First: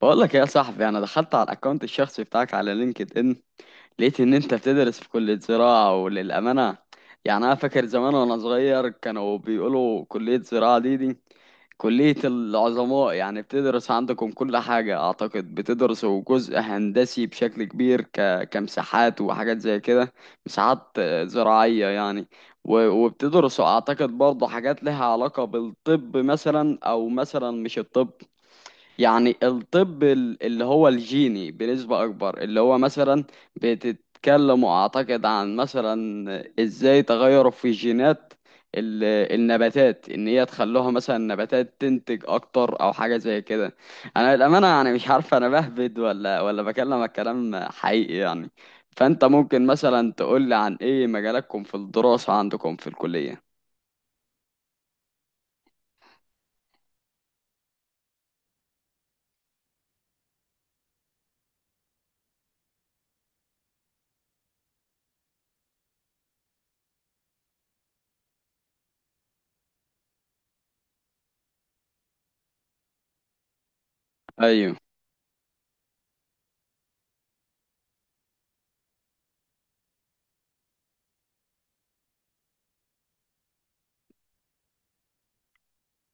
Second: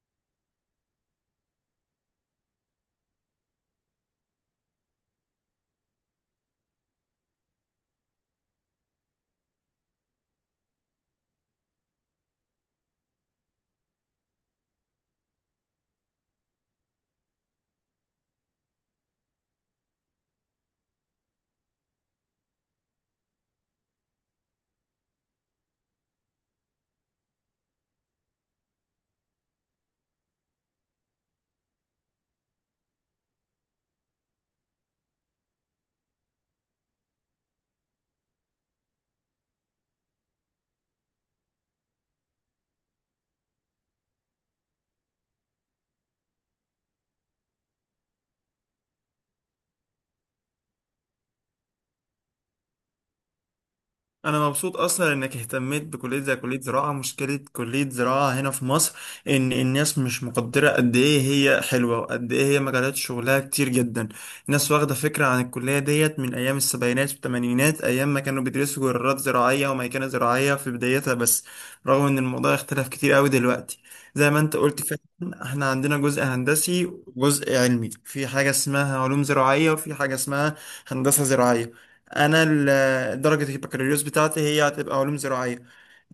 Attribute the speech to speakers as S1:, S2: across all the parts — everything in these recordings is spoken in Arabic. S1: بقول لك يا صاحبي، انا دخلت على الاكونت الشخصي بتاعك على لينكد ان، لقيت ان انت بتدرس في كلية زراعة. وللأمانة انا فاكر زمان وانا صغير كانوا بيقولوا كلية زراعة دي كلية العظماء. يعني بتدرس عندكم كل حاجة، اعتقد بتدرسوا جزء هندسي بشكل كبير، كمساحات وحاجات زي كده. مساحات زراعية يعني. و... وبتدرسوا اعتقد برضه حاجات لها علاقة بالطب مثلا، او مثلا مش الطب، يعني الطب اللي هو الجيني بنسبة أكبر. اللي هو مثلا بتتكلم أعتقد عن مثلا إزاي تغيروا في جينات ال- النباتات، إن هي تخلوها مثلا النباتات تنتج أكتر أو حاجة زي كده. أنا للأمانة يعني مش عارف، أنا بهبد ولا بكلمك كلام حقيقي يعني؟ فأنت ممكن مثلا تقولي عن إيه مجالاتكم في الدراسة عندكم في الكلية.
S2: انا مبسوط اصلا انك اهتميت بكليه زي كليه زراعه. مشكله كليه زراعه هنا في مصر ان الناس مش مقدره قد ايه هي حلوه وقد ايه هي مجالات شغلها كتير جدا. الناس واخده فكره عن الكليه ديت من ايام السبعينات والثمانينات، ايام ما كانوا بيدرسوا جرارات زراعيه وميكنه زراعيه في بدايتها بس، رغم ان الموضوع اختلف كتير قوي دلوقتي. زي ما انت
S1: أيوه.
S2: قلت فعلا احنا عندنا جزء هندسي وجزء علمي، في حاجه اسمها علوم زراعيه وفي حاجه اسمها هندسه زراعيه. انا درجة البكالوريوس بتاعتي هي هتبقى علوم زراعية.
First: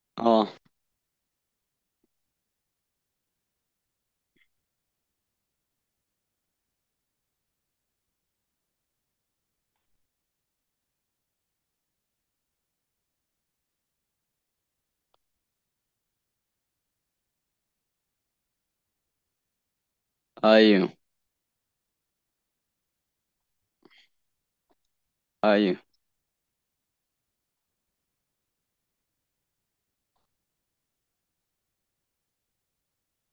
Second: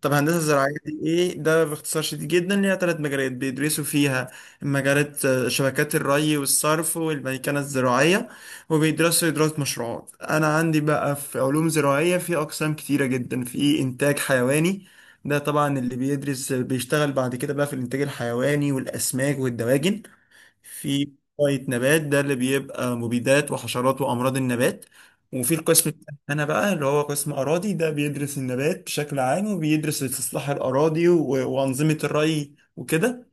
S2: طب هندسة
S1: أه.
S2: زراعية دي ايه؟ ده باختصار شديد جدا ليها ثلاث مجالات بيدرسوا فيها. مجالات، شبكات الري والصرف والميكنة الزراعية، وبيدرسوا إدارة مشروعات. أنا عندي بقى في علوم زراعية في أقسام كتيرة جدا. في إنتاج حيواني، ده طبعا اللي بيدرس بيشتغل بعد كده بقى في الإنتاج الحيواني والأسماك والدواجن.
S1: أيوه
S2: في شوية نبات، ده اللي بيبقى مبيدات وحشرات وأمراض النبات. وفي
S1: أيوه.
S2: القسم التاني أنا بقى اللي هو قسم أراضي، ده بيدرس النبات بشكل عام وبيدرس استصلاح الأراضي و- وأنظمة الري وكده.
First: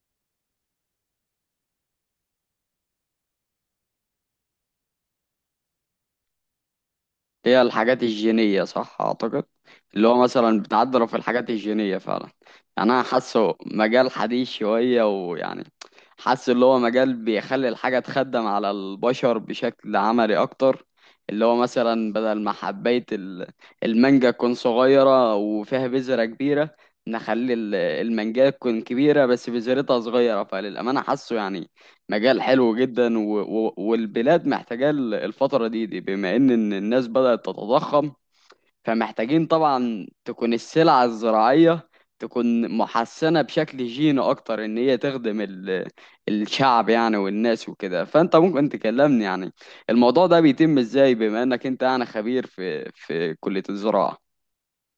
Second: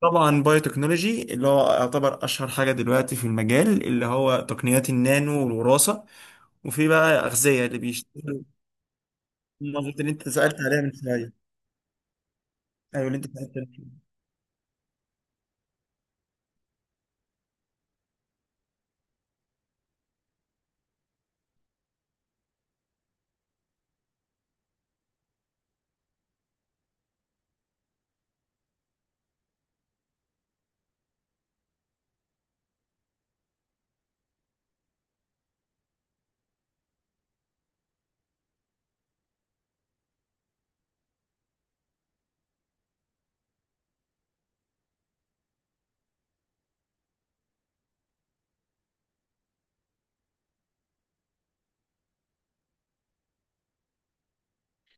S2: طبعا بايوتكنولوجي اللي هو يعتبر أشهر حاجة دلوقتي في المجال، اللي هو تقنيات النانو والوراثة. وفي بقى
S1: هي
S2: أغذية اللي
S1: الحاجات
S2: بيشتغلوا
S1: الجينية صح أعتقد؟
S2: المنظومات
S1: اللي
S2: اللي
S1: هو
S2: أنت سألت
S1: مثلا
S2: عليها من
S1: بتعدل في
S2: شوية.
S1: الحاجات الجينية فعلا. يعني أنا
S2: أيوة اللي أنت سألت
S1: حاسه
S2: عليها.
S1: مجال حديث شوية، ويعني حاسس اللي هو مجال بيخلي الحاجة تخدم على البشر بشكل عملي أكتر. اللي هو مثلا بدل ما حباية المانجا تكون صغيرة وفيها بذرة كبيرة، نخلي المانجا تكون كبيرة بس بذرتها صغيرة. فللأمانة حاسه يعني مجال حلو جدا، و... و... والبلاد محتاجة الفترة دي بما إن الناس بدأت تتضخم، فمحتاجين طبعا تكون السلعة الزراعية تكون محسنة بشكل جيني أكتر، إن هي تخدم الشعب يعني والناس وكده. فأنت ممكن تكلمني يعني الموضوع ده بيتم إزاي، بما إنك أنت يعني خبير في كلية الزراعة.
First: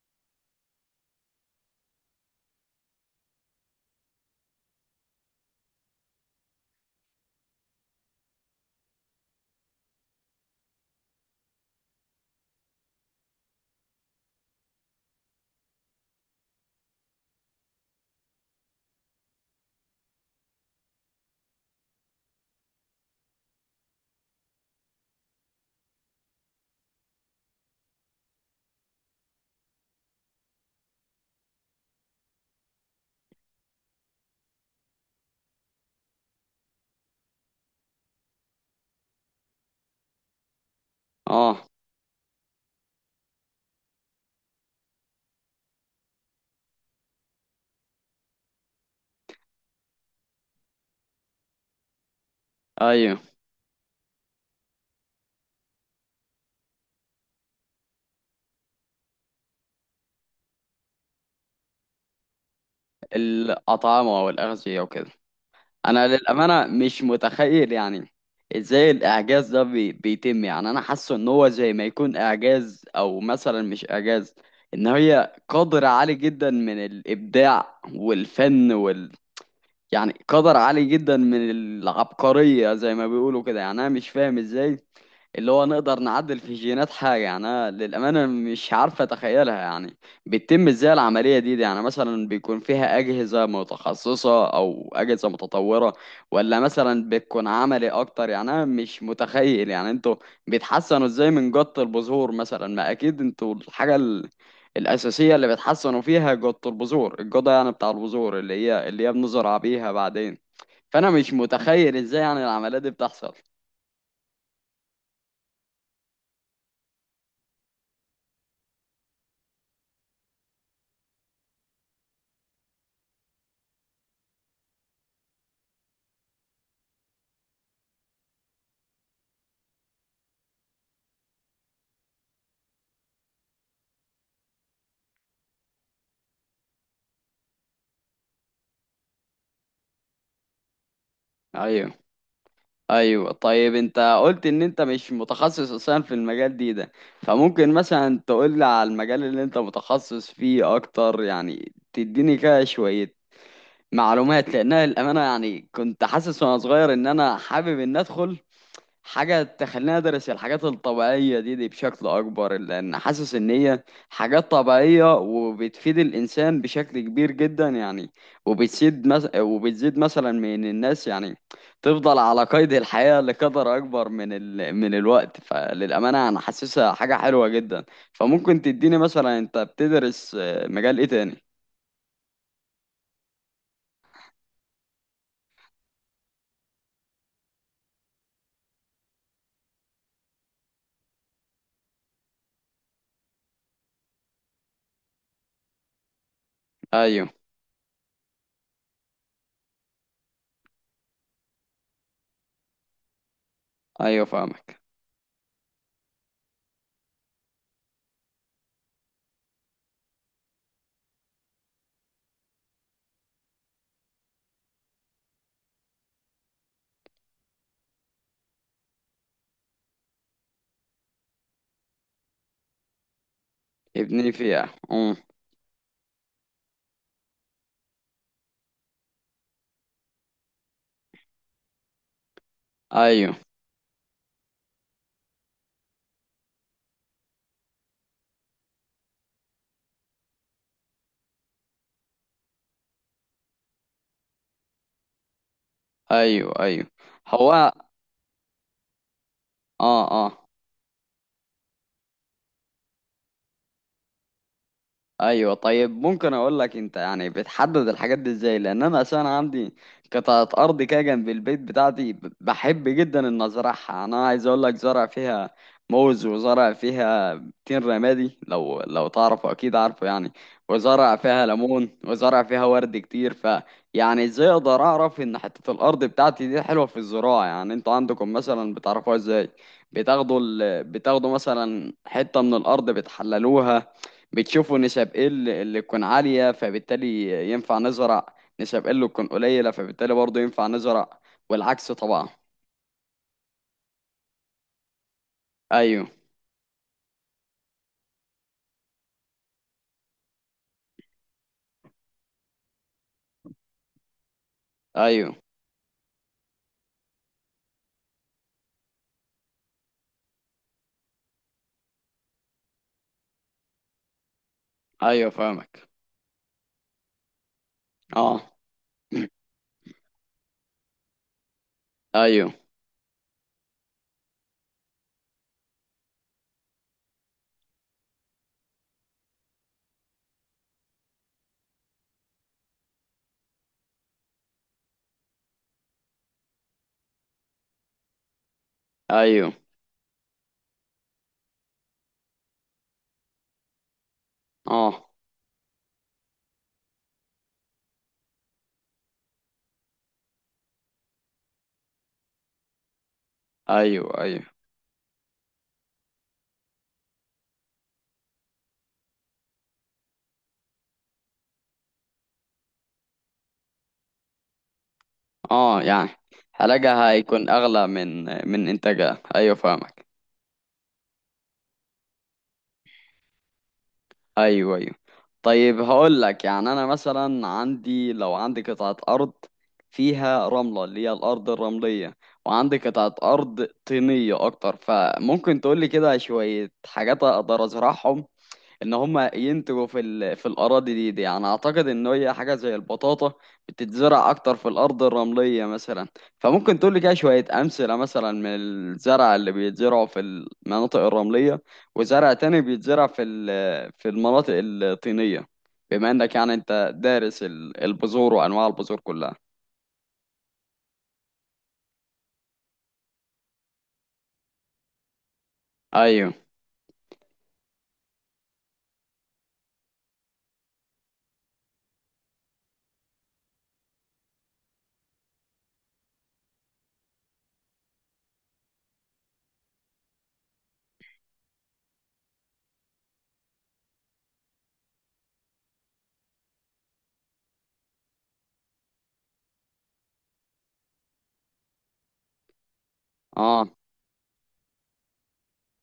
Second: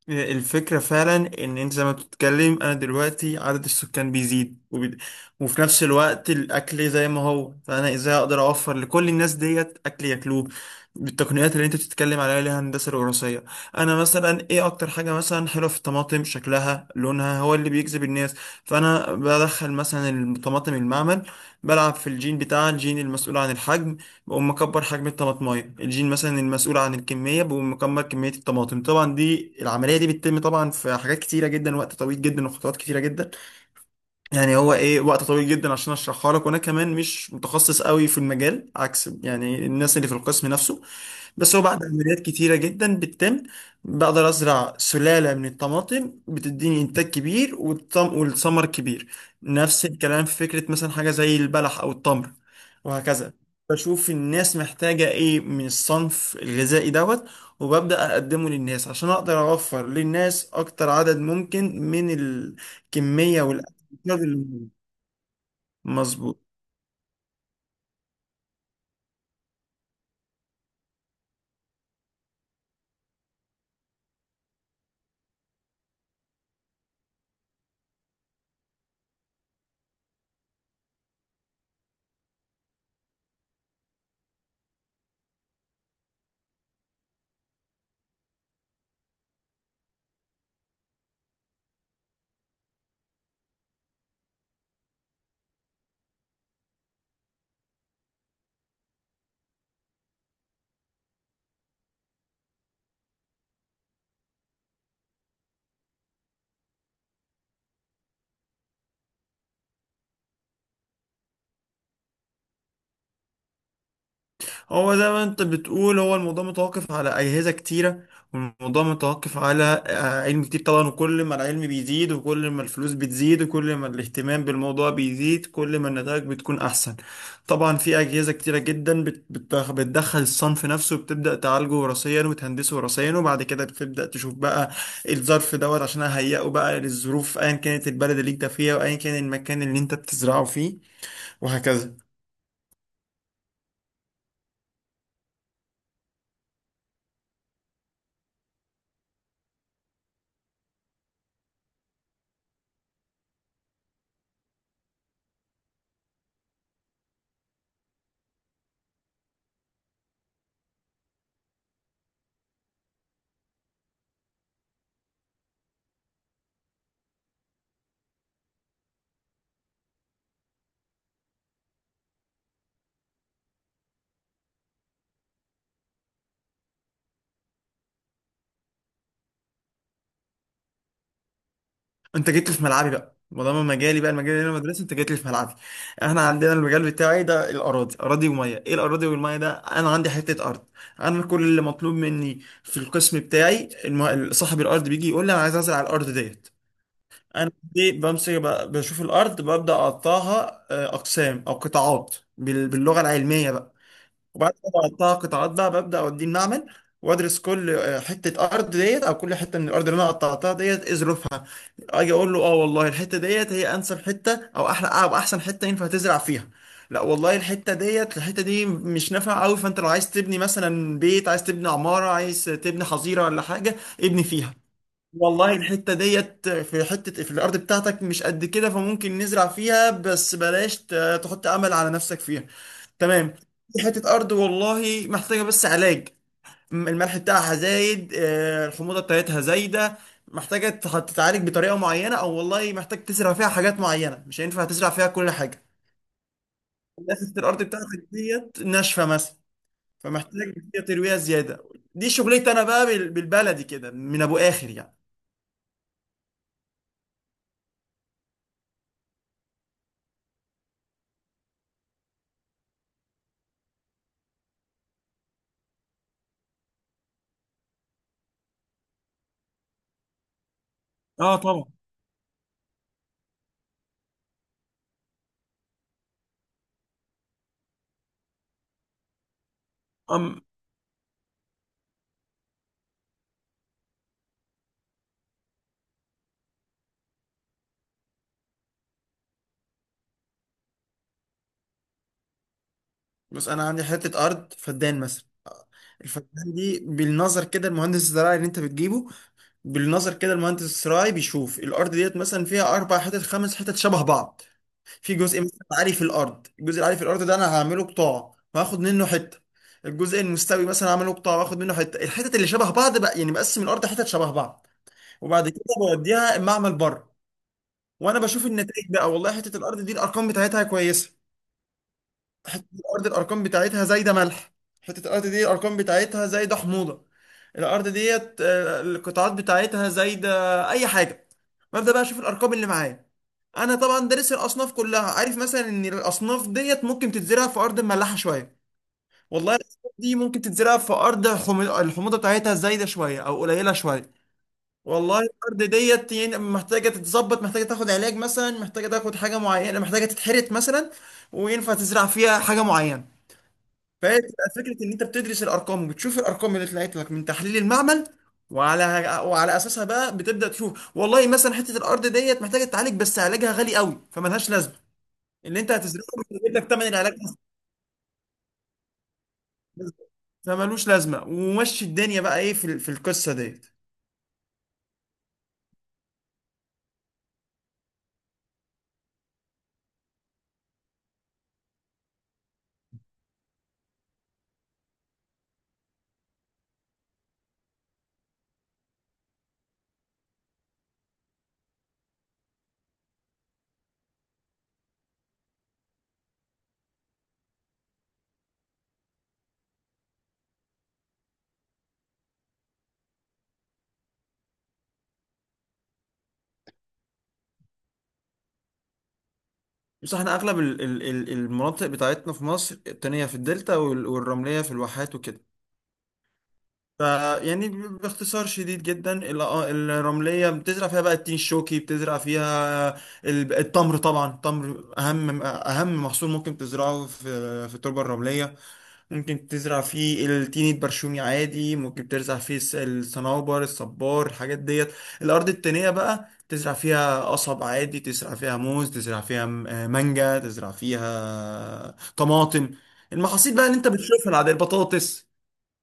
S2: الفكرة فعلا إن أنت زي ما بتتكلم، أنا دلوقتي عدد السكان بيزيد وفي نفس الوقت الأكل زي ما هو، فأنا إزاي أقدر أوفر لكل الناس ديت أكل ياكلوه بالتقنيات اللي أنت بتتكلم عليها اللي هي الهندسة الوراثية. أنا مثلا إيه أكتر حاجة مثلا حلوة في الطماطم؟ شكلها لونها هو اللي بيجذب الناس. فأنا بدخل مثلا الطماطم المعمل، بلعب في الجين بتاع الجين المسؤول عن الحجم، بقوم مكبر حجم الطماطمايه الجين مثلا المسؤول عن الكميه، بقوم مكبر كميه الطماطم. طبعا دي العمليه دي بتتم طبعا في حاجات كتيره جدا، وقت طويل جدا وخطوات كتيره جدا. يعني هو ايه؟ وقت طويل جدا عشان اشرحها لك، وانا كمان مش متخصص قوي في المجال عكس يعني الناس اللي في القسم نفسه. بس هو
S1: آه.
S2: بعد عمليات كتيرة جدا بتتم بقدر أزرع سلالة من الطماطم بتديني إنتاج كبير والطم والثمر كبير. نفس الكلام في فكرة مثلا حاجة زي البلح أو التمر،
S1: أيوه.
S2: وهكذا. بشوف الناس محتاجة إيه من الصنف الغذائي دوت، وببدأ أقدمه للناس عشان أقدر أوفر للناس أكتر عدد ممكن من الكمية. ده
S1: الأطعمة
S2: اللي-
S1: والأغذية وكده. انا
S2: مظبوط.
S1: للامانه مش متخيل يعني ازاي الاعجاز ده بيتم. يعني انا حاسه ان هو زي ما يكون اعجاز، او مثلا مش اعجاز، ان هي قدر عالي جدا من الابداع والفن وال، يعني قدر عالي جدا من العبقريه زي ما بيقولوا كده. يعني انا مش فاهم ازاي اللي هو نقدر نعدل في جينات حاجة. يعني أنا للأمانة مش عارفة أتخيلها، يعني بتتم إزاي العملية دي؟ يعني مثلا بيكون فيها أجهزة متخصصة أو أجهزة متطورة، ولا مثلا بتكون عملي أكتر؟ يعني أنا مش متخيل يعني أنتوا بيتحسنوا إزاي من جط البذور مثلا. ما أكيد أنتوا الحاجة الأساسية اللي بتحسنوا فيها جط البذور، الجودة يعني بتاع البذور اللي هي بنزرع بيها بعدين. فأنا مش متخيل إزاي يعني العملية دي بتحصل.
S2: هو زي ما انت بتقول هو الموضوع متوقف على اجهزه كتيره، والموضوع متوقف على علم كتير طبعا، وكل ما العلم بيزيد وكل ما الفلوس بتزيد وكل ما الاهتمام بالموضوع بيزيد كل ما النتائج بتكون احسن. طبعا في اجهزه كتيره جدا بتدخل الصنف نفسه وبتبدا تعالجه وراثيا وتهندسه وراثيا، وبعد كده بتبدا تشوف بقى الظرف دوت عشان اهيئه بقى للظروف ايا كانت البلد اللي انت فيها وايا كان المكان اللي انت بتزرعه فيه،
S1: أيوه.
S2: وهكذا.
S1: ايوه طيب، انت قلت ان انت مش متخصص اصلا في المجال ده، فممكن مثلا تقول لي على المجال اللي انت متخصص فيه اكتر يعني؟ تديني كده شوية معلومات، لانها الامانة يعني كنت حاسس وانا صغير ان انا حابب ان ادخل حاجة تخليني أدرس الحاجات الطبيعية دي بشكل أكبر، لأن حاسس إن هي حاجات طبيعية وبتفيد الإنسان بشكل كبير جدا يعني. وبتزيد مس... وبتزيد مثلا من الناس يعني تفضل على قيد الحياة لقدر أكبر من من الوقت. فللأمانة أنا حاسسها حاجة حلوة جدا. فممكن تديني مثلا أنت بتدرس مجال إيه تاني؟
S2: انت جيت لي في ملعبي بقى، ما دام مجالي بقى المجال اللي انا مدرسه، انت جيت لي في ملعبي. احنا عندنا المجال بتاعي ده الاراضي، اراضي وميه. ايه الاراضي والميه ده؟ انا عندي حته ارض، انا كل اللي مطلوب مني في القسم بتاعي صاحب الارض بيجي يقول لي انا عايز ازرع الارض ديت.
S1: أيوه.
S2: انا دي بمسك بشوف الارض، ببدا اقطعها اقسام او قطاعات باللغه العلميه بقى.
S1: أيوه
S2: وبعد
S1: فاهمك.
S2: ما اقطعها قطاعات بقى ببدا اوديه المعمل، وادرس كل حته ارض ديت او كل حته من الارض اللي انا قطعتها ديت ايه ظروفها. اجي اقول له اه، والله الحته ديت هي انسب حته او احلى او احسن حته ينفع تزرع فيها. لا والله الحته ديت الحته دي مش نافعه قوي، فانت لو عايز تبني مثلا بيت، عايز تبني عماره، عايز تبني حظيره ولا حاجه ابني
S1: ابني
S2: فيها.
S1: فيها.
S2: والله الحته ديت في حته في الارض بتاعتك مش قد كده، فممكن نزرع فيها بس بلاش تحط امل على نفسك فيها. تمام.
S1: أيوه.
S2: في حته ارض والله محتاجه بس علاج، الملح بتاعها زايد، الحموضه بتاعتها زايده، محتاجه تتعالج بطريقه معينه، او والله محتاج تزرع فيها حاجات معينه مش هينفع تزرع فيها كل حاجه.
S1: أيوه أيوه.
S2: حته الارض
S1: هو.
S2: بتاعتك ديت ناشفه مثلا،
S1: اه اه.
S2: فمحتاج فيها ترويها زياده. دي شغلتي انا بقى بالبلدي كده من ابو اخر يعني.
S1: ايوه طيب، ممكن اقول لك انت يعني بتحدد الحاجات دي ازاي؟ لان انا اساسا عندي قطعه ارض كده جنب البيت بتاعتي، بحب جدا ان ازرعها. انا عايز اقول لك زرع فيها موز، وزرع فيها تين رمادي لو تعرفه، اكيد عارفه يعني، وزرع
S2: اه
S1: فيها
S2: طبعا.
S1: ليمون، وزرع فيها ورد كتير. ف يعني ازاي اقدر اعرف ان حته الارض بتاعتي دي حلوه في الزراعه؟ يعني انتوا عندكم مثلا بتعرفوها ازاي؟
S2: أم
S1: بتاخدوا مثلا حته من الارض بتحللوها، بتشوفوا نسب ايه اللي تكون عالية فبالتالي ينفع نزرع، نسب ايه اللي تكون قليلة فبالتالي برضه ينفع نزرع والعكس طبعا.
S2: بس انا عندي حته ارض فدان مثلا،
S1: ايوه.
S2: الفدان دي بالنظر كده المهندس الزراعي اللي انت بتجيبه، بالنظر كده المهندس الزراعي بيشوف الارض ديت مثلا فيها اربع حتت خمس حتت شبه بعض. في
S1: ايوه.
S2: جزء مثلا عالي في الارض، الجزء العالي في الارض ده انا هعمله قطاع وهاخد منه حته، الجزء المستوي مثلا هعمله قطاع واخد منه حته. الحتت اللي شبه بعض بقى، يعني بقسم الارض حتت شبه بعض،
S1: ايوه
S2: وبعد كده
S1: فاهمك.
S2: بوديها المعمل بره. وانا
S1: اه.
S2: بشوف النتائج بقى، والله حته الارض دي الارقام بتاعتها كويسه،
S1: ايوه.
S2: حته الارض الارقام بتاعتها زايده ملح، حته الارض دي الارقام بتاعتها زايده حموضه، الارض ديت القطاعات بتاعتها زايده اي حاجه. ببدا بقى اشوف الارقام اللي معايا. انا طبعا دارس الاصناف كلها، عارف مثلا ان الاصناف ديت ممكن تتزرع في ارض مملحه شويه،
S1: ايوه.
S2: والله الاصناف دي ممكن تتزرع في ارض الحموضه بتاعتها زايده شويه او قليله شويه،
S1: اه.
S2: والله الارض ديت يعني محتاجه تتظبط، محتاجه تاخد علاج مثلا، محتاجه تاخد حاجه معينه، محتاجه تتحرث مثلا، وينفع تزرع فيها حاجه معينه.
S1: ايوه ايوه.
S2: فتبقى فكره ان انت بتدرس الارقام وبتشوف الارقام اللي طلعت لك من تحليل المعمل، وعلى وعلى اساسها بقى بتبدا تشوف والله مثلا حته الارض ديت محتاجه تعالج بس علاجها غالي قوي فملهاش لازمه. اللي انت
S1: اه
S2: هتزرعه
S1: يعني
S2: مش هيجيب لك ثمن
S1: حلاجة
S2: العلاج أصلاً،
S1: هيكون اغلى من انتاجها. ايوه فاهمك.
S2: فملوش لازمه، ومشي الدنيا بقى ايه في في القصه ديت.
S1: ايوه ايوه. طيب هقول لك، يعني انا مثلا عندي، لو عندي قطعة ارض فيها رملة اللي هي الارض الرملية، وعندي قطعة ارض طينية اكتر، فممكن تقول لي كده شوية حاجات اقدر ازرعهم ان هم ينتجوا في الاراضي دي؟ يعني اعتقد ان هي حاجه زي البطاطا بتتزرع اكتر في الارض الرمليه مثلا. فممكن تقول لي كده شويه امثله مثلا من الزرع اللي بيتزرعوا في المناطق الرمليه، وزرع تاني بيتزرع في في المناطق الطينيه، بما انك يعني انت دارس البذور وانواع البذور كلها.
S2: بس احنا اغلب المناطق بتاعتنا في مصر التانية في الدلتا والرملية في الواحات وكده.
S1: ايوه.
S2: ف يعني باختصار شديد جدا الرملية بتزرع فيها بقى التين الشوكي، بتزرع فيها التمر، طبعا التمر أهم أهم محصول ممكن تزرعه في في التربة الرملية. ممكن تزرع فيه التين البرشومي عادي، ممكن تزرع فيه الصنوبر، الصبار، الحاجات ديت. الأرض التانية بقى تزرع فيها قصب عادي، تزرع فيها موز، تزرع فيها مانجا، تزرع فيها طماطم، المحاصيل بقى
S1: اه
S2: اللي انت بتشوفها العادية البطاطس.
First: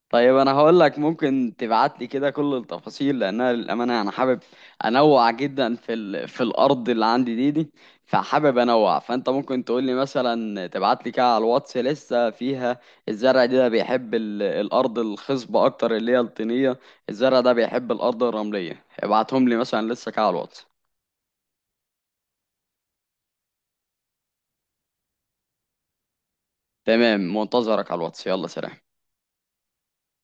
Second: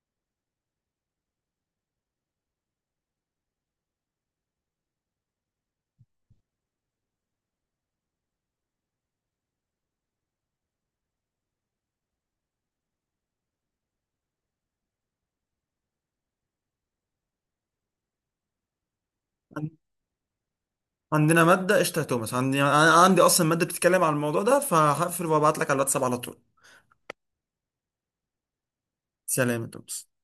S1: طيب، انا هقول لك ممكن تبعت لي كده كل التفاصيل، لانها للامانه انا حابب انوع جدا في في الارض اللي عندي دي. فحابب انوع، فانت ممكن تقول لي مثلا تبعت لي كده على الواتس لسه فيها الزرع ده بيحب الارض الخصبه اكتر اللي هي الطينيه، الزرع ده بيحب الارض الرمليه، ابعتهم لي مثلا لسه كده على الواتس.
S2: عندنا مادة قشطة يا توماس، عندي أنا عندي أصلا مادة بتتكلم عن الموضوع ده، فهقفل وابعت لك على الواتساب على طول.
S1: تمام، منتظرك على الواتس. يلا سلام.
S2: سلام يا توماس.